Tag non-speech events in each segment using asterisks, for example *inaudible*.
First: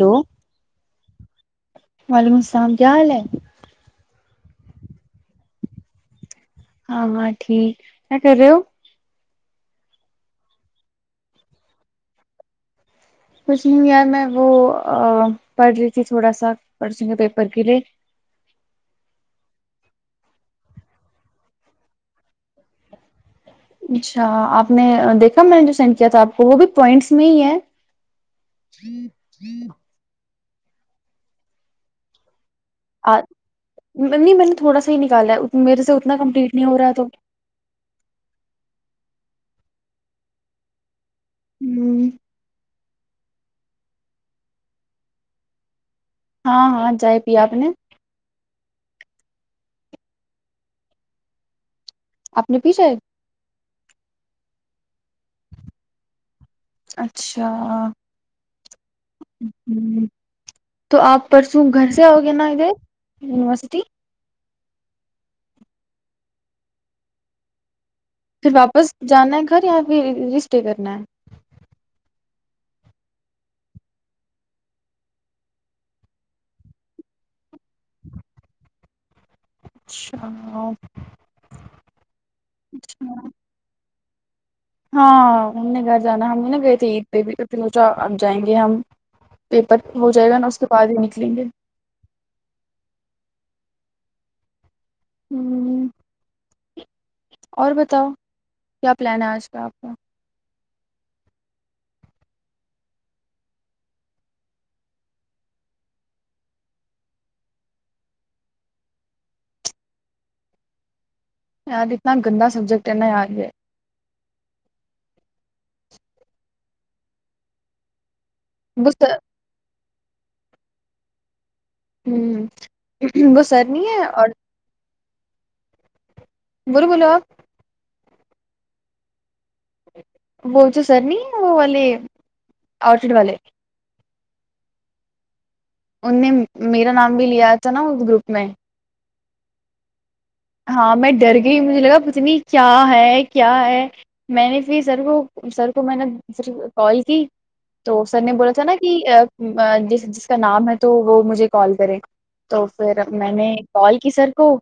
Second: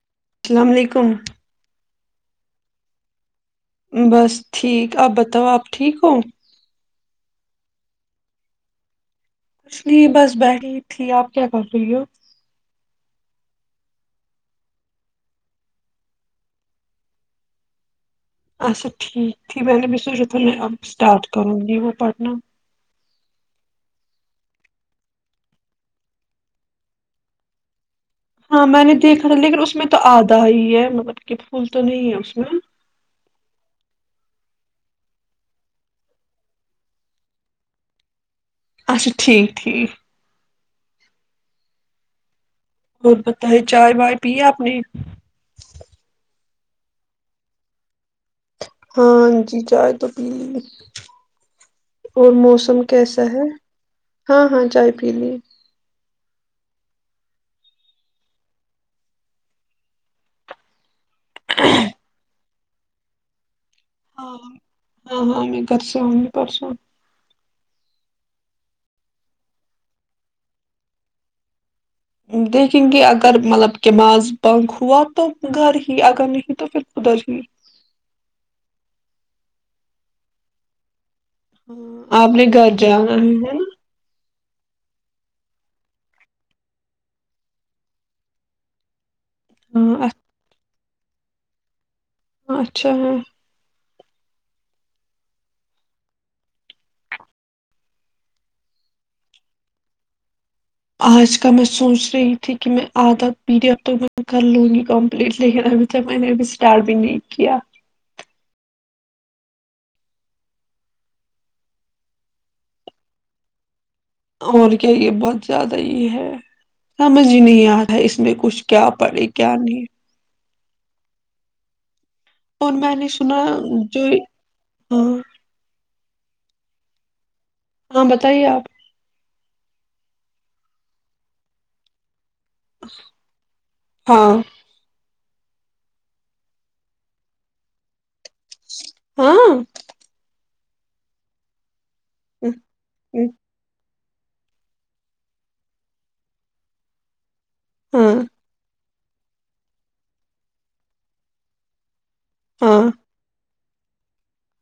Hello السلام علیکم وعلیکم السلام کیا حال ہے بس ٹھیک آپ بتاؤ آپ ٹھیک ہو ہاں ہاں ٹھیک کیا کر رہے ہو کچھ نہیں بس بیٹ رہ تھی آپ کیا کر رہی ہو؟ کچھ نہیں یار میں وہ پڑھ رہی تھی تھوڑا سا پڑھ سے پیپر کے لیے اچھا ٹھیک ت میں نے س تھا اسٹارٹ کروں وہ پنم اچھا آپ نے دیکھا میں نے جو سینڈ کیا تھا آپ کو وہ بھی پوائنٹس میں ہی ہے ہاں میں نے دیکھا تھا لیکن اس میں تو آد دی ہے مطلب کہ پھول تو نہیں ہے اس میں *unintelligible* نہیں میں نے تھوڑا سا ہی نکالا میرے سے اتنا کمپلیٹ نہیں ہو رہا ہے تو اچھا ٹھیک ٹھیک ہوں *unintelligible* اورت بت ہے چائے وائے پی ہے آپ نے ہاں ہاں جائے پ اپ نے ہاں جی چائے تو پی لی گ اور آپ نے پی موسم چائے کیسا ہے ہاں ہاں چائے پی لی اچھا ہوں *unintelligible* تو آپ پرسوں گھر سے آؤ نے ینیورسٹی اں ہاں ہاں میں گھر سے آؤی پرسوں پھر واپس جانا ہے گھر یا پھر رجی اسٹے کرنا ہے دیکھیں گے اگر مطلب کہمذ بنک ہوا تو گھر ہی اگر نہیں تو پھر خدر ہی اچھا *unintelligible* ہاں آپ نے گھر جانا اچھا ہے نا ہاں ہم نے گھر جانا ہم بھی نا گئے تھے عید پہ بھی تو پھروچا اب جائیں گے ہم پیپر ہاں ہو جائے گا نا اس کے *unintelligible* پازے نکلیں گے *unintelligible* اچھا ہے ہوں *unintelligible* اور بتاؤ کیا پلان ہے آج کا آپ کا آج کا میں سوچ رہی تھی کہ میں آدھا پیریڈ تو میں کر لوں گی کمپلیٹ لیکن ابھی تک میں نے ابھی اسٹارٹ بھی نہیں کیا یار اتنا گندا سبجیکٹ ہے نا یاار ہے اور کیا یہ بہت زیادہ یہ ہے سمجھ ہی نہیں آ رہا ہے اس اس میں کچھ کیا وہ سر پڑے کیا نہیں اور میں نے ہ وہ سنا سر نہیں ہے جو اور ہاں *unintelligible* گول بولو ہاں بتائیے آپ وہچو سر نہیں وہ والے آرچڈ والے ہاں ان نے میرا نام بھی لیا تھا نا وہ گروپ میں ہاں ہاں میں ڈر گئی ہ مجھے لگا کھ نہیں کیا ہے کیا ہے میں نے پھر سر کو سر کو میں نےپھر کال کی تو ہاں سر نے بولا تھا نا جس جس کا نام ہے تو وہ مجھے کال کرے تو ہاں پھر میں نے کال کی سر کو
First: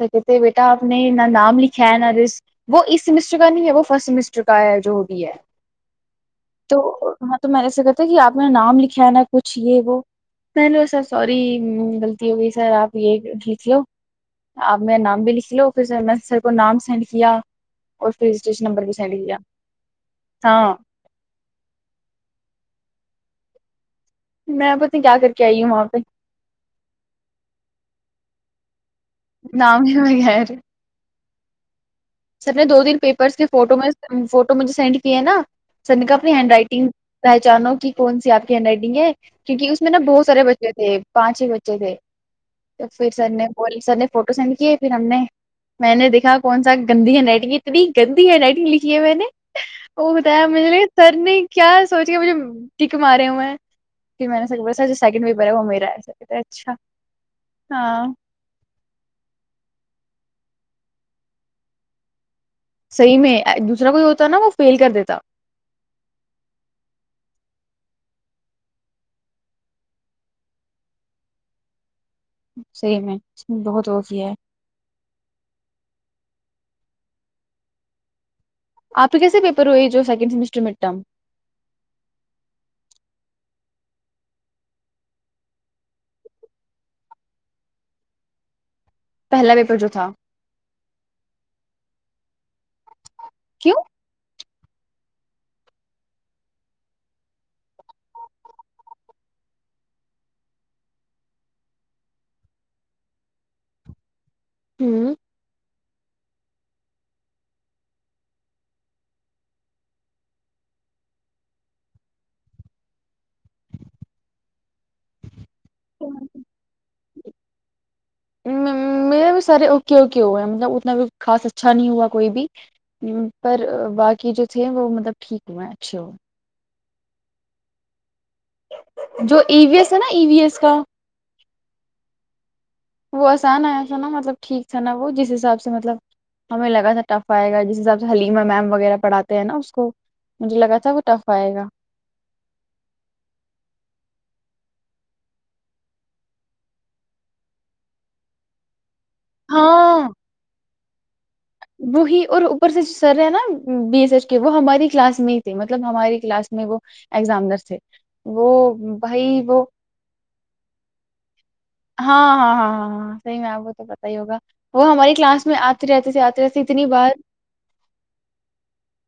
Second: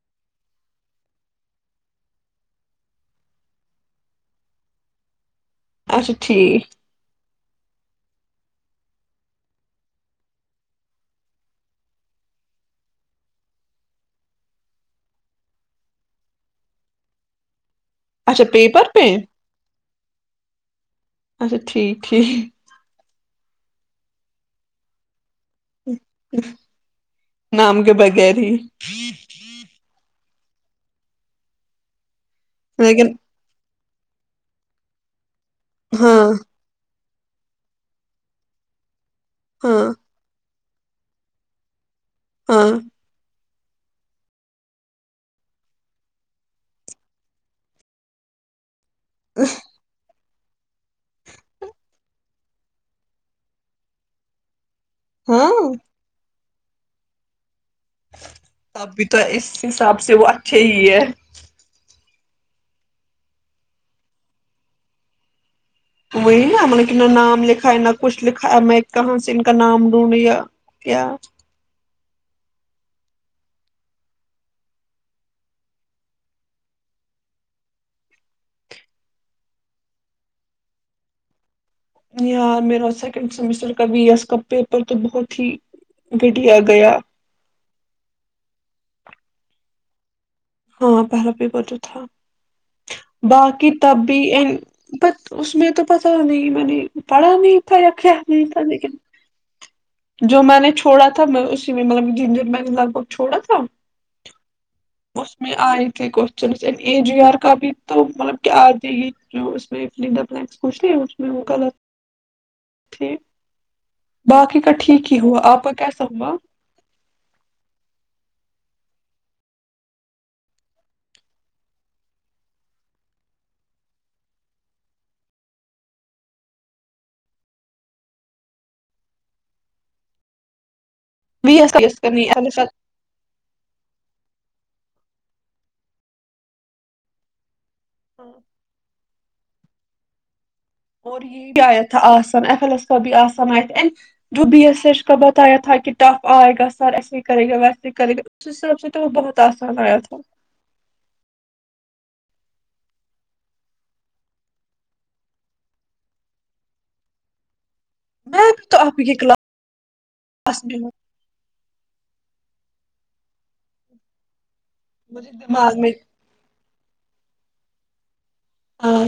س کہتے بیٹا آپ نے نہ نام لکھا ہے نہ لسٹ وہ اس سمسٹر کا نہیں ہے وہ فسٹ سمسٹر کا ہے جو بھی ہے اچھا ٹھیک تو ہاں تو میرے سے کہتے کہ آپ نے نام لکھا ہے نا کچھ یہ وہ پہلے سر سوری غلطی ہو گئی سر آپ یہ لکھ لو آپ میں نام بھی لکھ لو پھر میں نے سر کو نام سینڈ کیا اور پھر اچھا رجسٹریشن پیپر نمبر بھی پہ سینڈ کیا ہاں اچھا ٹھیک ٹھیک میں پتا کیا کرتی نام کے بغیر ت *unintelligible* *unintelligible* *inaudible* سب نے دو دن لیکن پیپرس کے فوٹو میں فوٹو مجھے سینڈ کیے نا سر نے کہا ہاں اپنی ہینڈ رائٹنگ پہچانو کی کون سی آپ ہنڈ رائیٹنگ ہے کیوں کہ اس ہاں میں نا بہت سارے بچے بچ تھ پانچ ہی بچے تھ ہاں تو پھر سر نے پلی سر نے فوٹو سینڈ کیے پھر ہم نے میں نے دیکھا کون سا گندی ہنڈ رائیٹنگ اتنی گندی ہنڈ رائیٹنگ ل جی میں نے وہ *unintelligible* سر نے کیا سوچیا مجھے ت کماارے ہ ہو میں کہ میں نے س بس سر سیکنڈ و ہاں بر میں میرا ہےس اچھا ہاں اب بھی تو اس حساب سے سب سے وہ اچھے ہی ہے صحیح میں دوسرا کوئی ہوتا ہے نا تو وہ فیل کر دیتا وہی نہ نام لکھا ہے نہ کچھ لکھا ہے میں کہاں سے ان کا نام ڈھونڈ لیا کیا سحی میں ہے بہت ہوف ہے آپ کے کیسے پیپر ہوئے جو سیکنڈ سیمسٹر مڈ ٹرم یار میرا سیکنڈ سیمسٹر کا بی ایس کا پیپر تو بہت ہی گٹیا گیا پہلا پیپر جو تھا ہاں پہلا بھی ب تو تھا باقی کیوں طب بھیی انین ب اس میں تو پتا نہیں میں نے پڑھا نہیں تھا یا کیا نہیں تھا لیکن جو میں نے چھوڑا تھا میں اسی میں مطلب جن دن میں نے لگ بھگ چھوڑا تھا ہوں اس میں آئے ن جی آر کا بھی تو مطلب کیا آ جے گی جو اس فوچھ اس وہ غلط ٹھیک باقی کا ٹھیک ہی ہوا آپ پک سب میں بھی سارے اوکے اوکے ہوئے ہیں مطلب اتنا خاص اچھا نہیں ہوا کوئی بھی پر واقعی جو تھے وہ مطلب ٹھیک ہوئے ہیں اچھا جو ایویس ہے نا ای وی ایس کا و ای کرنی *unintelligible* وہ اسان ایا تھا نا مطلب ٹھیک تھا نا وہ جس حساب سے مطلب ہمیں لگا سٹف ائے گا کا، حلیم میم وغیرہ پڑھاتے ہیں نا *unintelligible* تھا وہ اور ٹف یہ آئے کیا گا ایا تھا لس کا بھی اسانی وہ بھی ایس ایچ کا بتایا تھا کہ ٹف ائے گا سر ایسے کرے گا ویسے کرے گا جس طرح سے بہت اسان ایا ہاں تھا وہی اور اوپر سے سر ہے نا بی ایس ایچ کے وہ ہماری کلاس میں ہی تھی مطلب ہماری کلاس میں وہ ایگزامنر تھے وہ میں بھی تو آپ کی بھائی وہ *unintelligible* ہاں ہاں ہاں ہاں ہاں صحی میں آپ تو پتا ہی ہوگا وہ ہماری مجھے کلاس میں دماغ آتی رہتی ت آتی رہتی اتنی بار ہاں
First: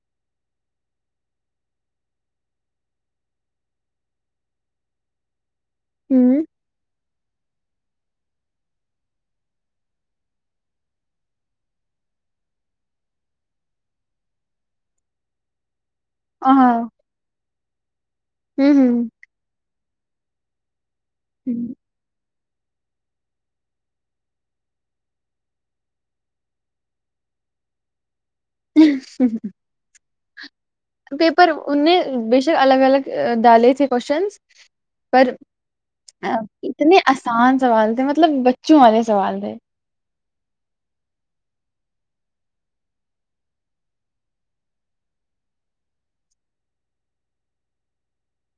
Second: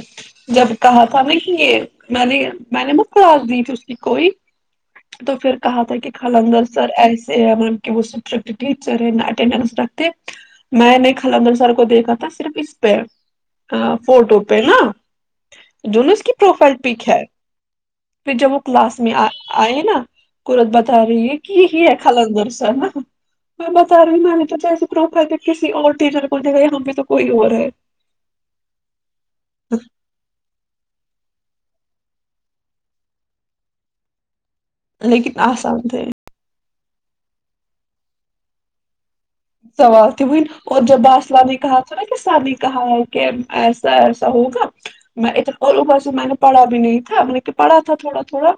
جب کہا تھا ہم نے کہ یہ میں نے میں نے متلاس دی تھی اس کی کوئی تو پھر کہا تھا کہ ہوں خلندر سر ایس وہ سٹر ٹیچر ہے اٹڈنس رکھتے میں نےل سر کو دیکھا تھا صرف اس پہ فوٹو پہ نا جونوس کی پروفائل ہاں پک ہے پھر جب وہ ہوں کلاس میں ہوں آئے نا قورت باد سر یہ کی ہی ہے خالنددر ا میں بتا رہی ہ میں نے تو چس کرا ہ کسی اور چٹیزر بول د یہاں بھی تو کوئی اور ہے *unintelligible* پیپر بے شک الگ الگ ڈالے تھے کوسچن لیکن لیکن اسان تھے اتنے آسان سوال تھے مطلب بچوں والے سوال تھے سوال ت وہ اور جب باسلہ نے کہا تھا تھڑا کس نے کہا ہے کہ ایسا ایسا ہوگا میں اھر اور اوبر سے میں نے پڑھا بھی نہیں تھا میں نے کہ پڑھا تھا تھوڑا تھوڑا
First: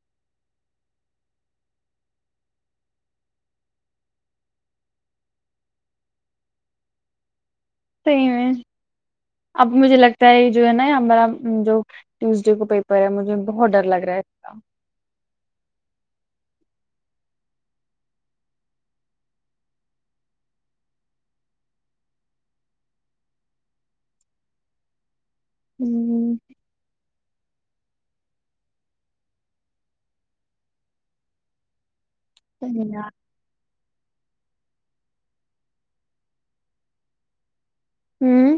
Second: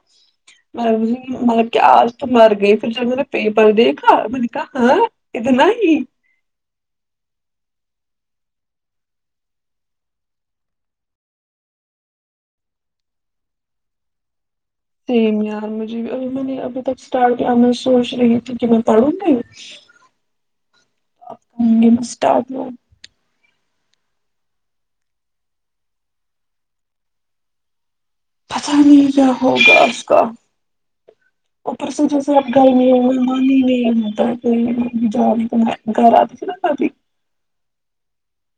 مطلب کہ آج تو مر گئی پھر جب میں نے پیپر دیکھا میں نے کہا ہاں اتنا ہی ج صحی میں اب مجھے لگتا ہے جو ہے نا ہمارا جو ٹیوزڈے کو پیپر ہے مجھے بہت ڈر لگ رہا ہے کا سیم یار مجھے ابھی میں نے ابھی تک اسٹارٹ کیا میں سوچ رہی تھی کہ میں پڑھوں گی گی میں اسٹارٹوں ہوں پتاہ نہیں کیا ہوگا اس کا اپر سے جس سب گائے میں صحیح یار مہمانی میں ا کوئی م جا نہیں تو میں گھر آتی س نا گتی ہوں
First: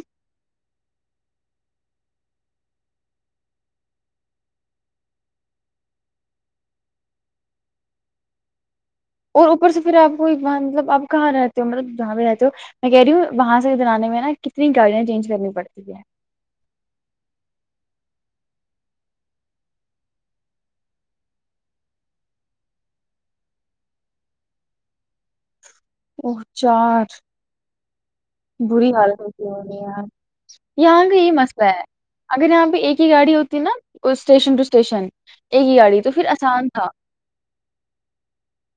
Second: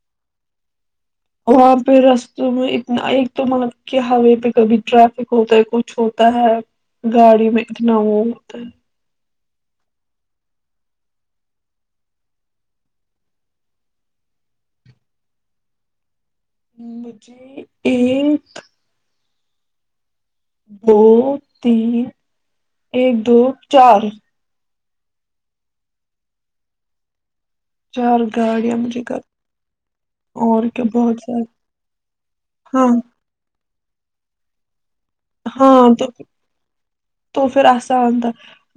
وہاں پہ رستوں میں اتنا ایک تو مطلب کہ ہوے پہ کبھی ٹریافک ہوتا ہے کچھ ہوتا ہے گاڑی میں اتنا وہ ہوتا ہے اور اوپر سے پھر آپ کواں مطلب آپ کہاں رہتے ہو مطلب جہاں پہ رہتے ہو میں کہہ رہی ہوں وہاں سے ادھر آانے میں نا کتنی گاڑیاں چینج کرنی پڑتی ہے مجھے ایک دو تین ایک دو چار اور چار چار گاڑیاں بری مجھے کر حالت ہوتی ہوی اور کیا یہاں کا بہت یہ ساری مسئلہ ہے اگر یہاں پہ ہاں ایک ہی گاڑی ہوتی نا اسٹیشن ٹو اسٹیشن ایک ہی ہاں گاڑی تو پھر آسان تھا تو پھر آان تو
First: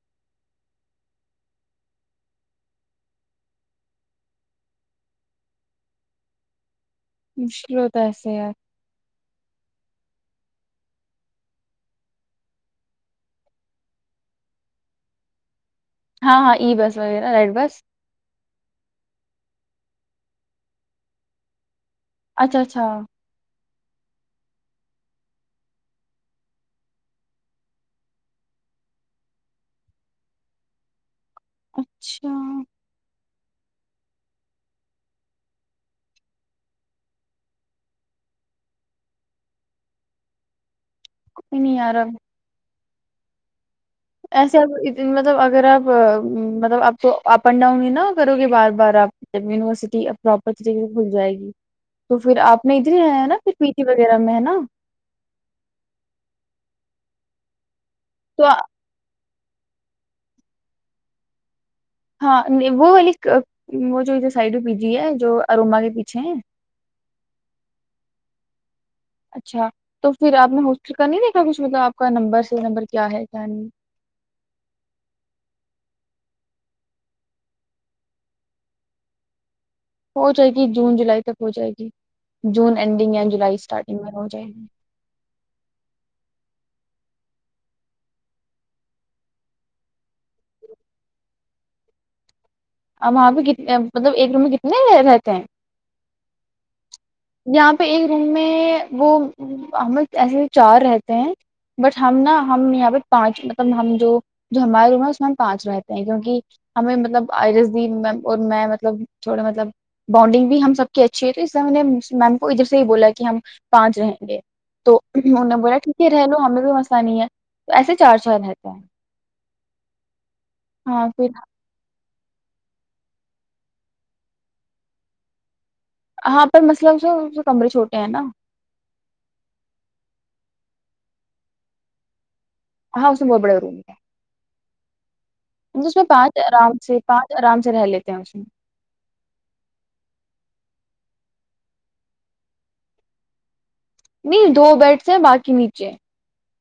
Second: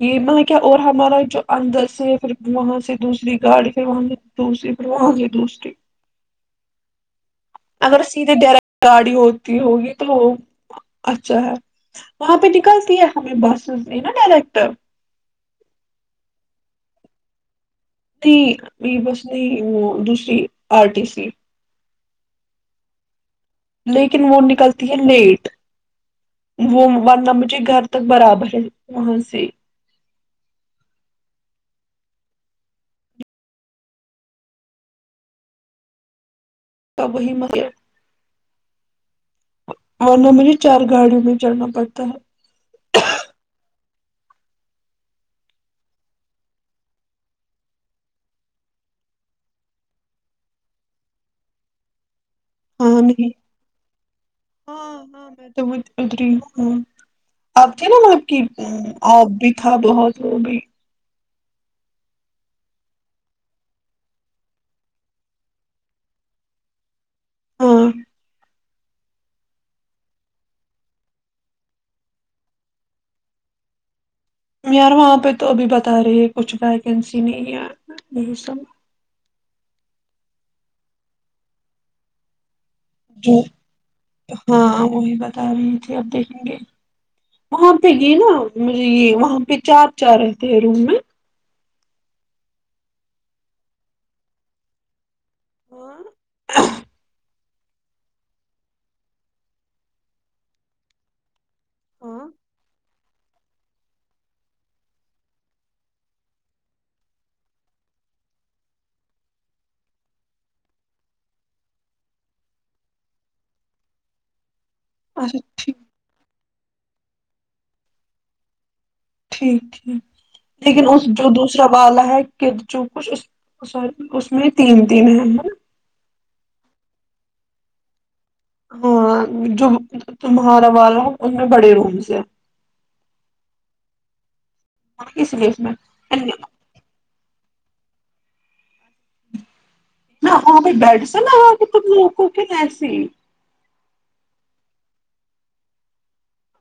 یہ مطلب کیا اور ہمارا جو اندر سے پھر وہاں سے دوسری گاڑی پھر وہاں سے دوسری پھر وہاں سے دوسری مشکل ہوتا اگر ہے ایسے سیدھے یار ڈر گاڑی ہوتی ہوگی تو اچھا ہے وہاں پہ نکلتی ہے ہمیں بسز نا ڈائریکٹ ہاں ہاں ای بس وغیرہ ریڈ بس نہیں بس نہیں وہ دوسری آر ٹی سی اچھا اچھا لیکن وہ نکلتی ہے لیٹ وہ ورنہ مجھے گھر تک برابر ہے وہاں سے اچھا ت وہی متب اورن مٹ چار گاڑیوں میں کوئی چلنا نہیں یار پڑتا اب ہے *inaudible* ایسے ا مطلب اگر آپ مطلب آپ کو اپ اینڈ ڈاؤن ہی نہ کرو گے بار بار آپ جب یونیورسٹی پراپر طریقے سے کھل جائے گی تو پھر آپ نہیں تو نہیں آیا ہے نا پھر پیٹی وغیرہ میں ہے نا ہاں اب ج ن آپ کی تو آ- آ تھا بہت وہ بھی ہاں وہ وال وہ جو ادھر سائڈ پی جی ہے جو اروما کے پیچھے ہیں ہاں اچھا تو پھر آپ نے ہوسٹل کر نہیں دیکھا کچھ مطلب آپ کا نمبر سے نمبر کیا ہے کیا نہیں یار وہاں پہ تو ابھی بتا رہی ہے کچھ ویکنسی نہیں یار یہی سب ہو جائے گی جون جولائی تک ہو جائے گی جون اینڈنگ یا جو جولائی اسٹارٹنگ میں ہو جائے گی ہاں وہی بتا رہی تھی اب دیکھیں گے وہاں پہ یہ نا مجھے یہ وہاں پہ چار چار رہتے ہیں روم میں اور وہاں پہ کتنے مطلب ایک روم میں کتنے رہتے ہیں ہاں یہاں پہ ایک روم میں وہ ہم ایسے چار رہتے ہیں بٹ ہم ہاں نا ہم یہاں پہ پانچ مطلب ہم جو ہمارا روم ہے اس میں ہم پانچ رہتے ہیں کیونکہ ہمیں مطلب آئرس دی میم اور میں مطلب تھوڑا مطلب بانڈنگ بھی ہم سب کی اچھی ہے تو اس طح ہم نے میم کو ادھر سے یہ بولا کہ ہم پانچ رہیں گے تو انوں نے بولا ٹھیک ہے رہ لو ہمیں بھی مسانی ہے تو ایسے چار سال رہتے ہیں ٹھیک ٹھیک لیکن اس ہاں پھر جو دوسرا والا ہے کہ جو کچھ سور اس میں تین تین ہےا ہاں پر مسلب کمرے چھوٹے ہیں نا ہاں جو تمہارا والا ہو ان میں بڑے رومس ہیں ہاں اس میں بہت بڑے روم ہے ہاں *unintelligible* اس میں پانچ ررام سے پانچ آرام سے رہ لیتے ہیں اس میں نہ ہ میں بیٹھ س نہ ہو کہ تم موکو کہن ایسی نہیں دو بیڈس ہیں باقی نیچے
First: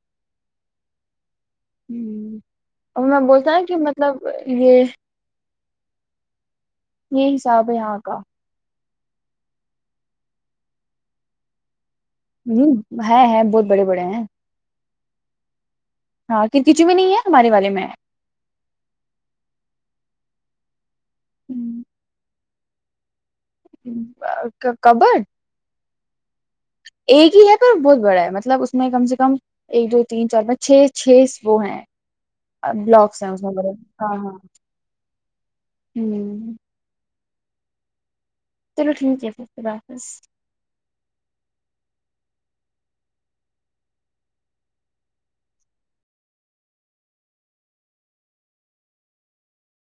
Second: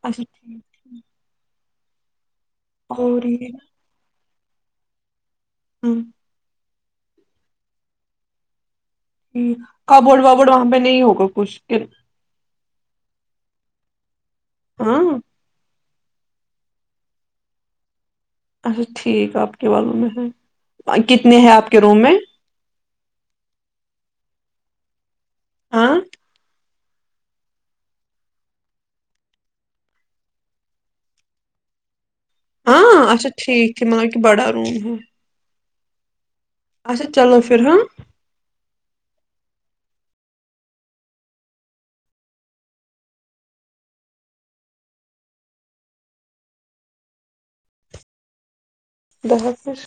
اچھا ٹھیک *unintelligible* ہوں *unintelligible* اور میں بولتا ہے کہ مطلب یہ *unintelligible* ہوں *unintelligible* یہ حساب ہے یہاں کا ج کبوڈ وابورڈ وہاں پہ نہیں ہوگا کچھ ہ ہے ہے بہت بڑے بڑے ہیں ہاں ہاں ک کچی میں نہیں ہے ہمارے والے میں اچھا ٹھیک آپ کے وال والوں میں ہے کتنے ہیں آپ کے روم میں کبڈ ہاںں ایک ہی ہے پر بہت بڑا ہے مطلب اس میں کم سے کم ایک دو تین چار چھ چھ وہ ہیں ہاں بلاکس ہیں اچھا اس میں ٹھیک بڑے ہے مطلب ہاں کہ ہاں بڑا روم ہے ہوں *unintelligible* اچھا چلو پھر ہ چلو ٹھیک ہے پھر خدا حافظ ب حافھر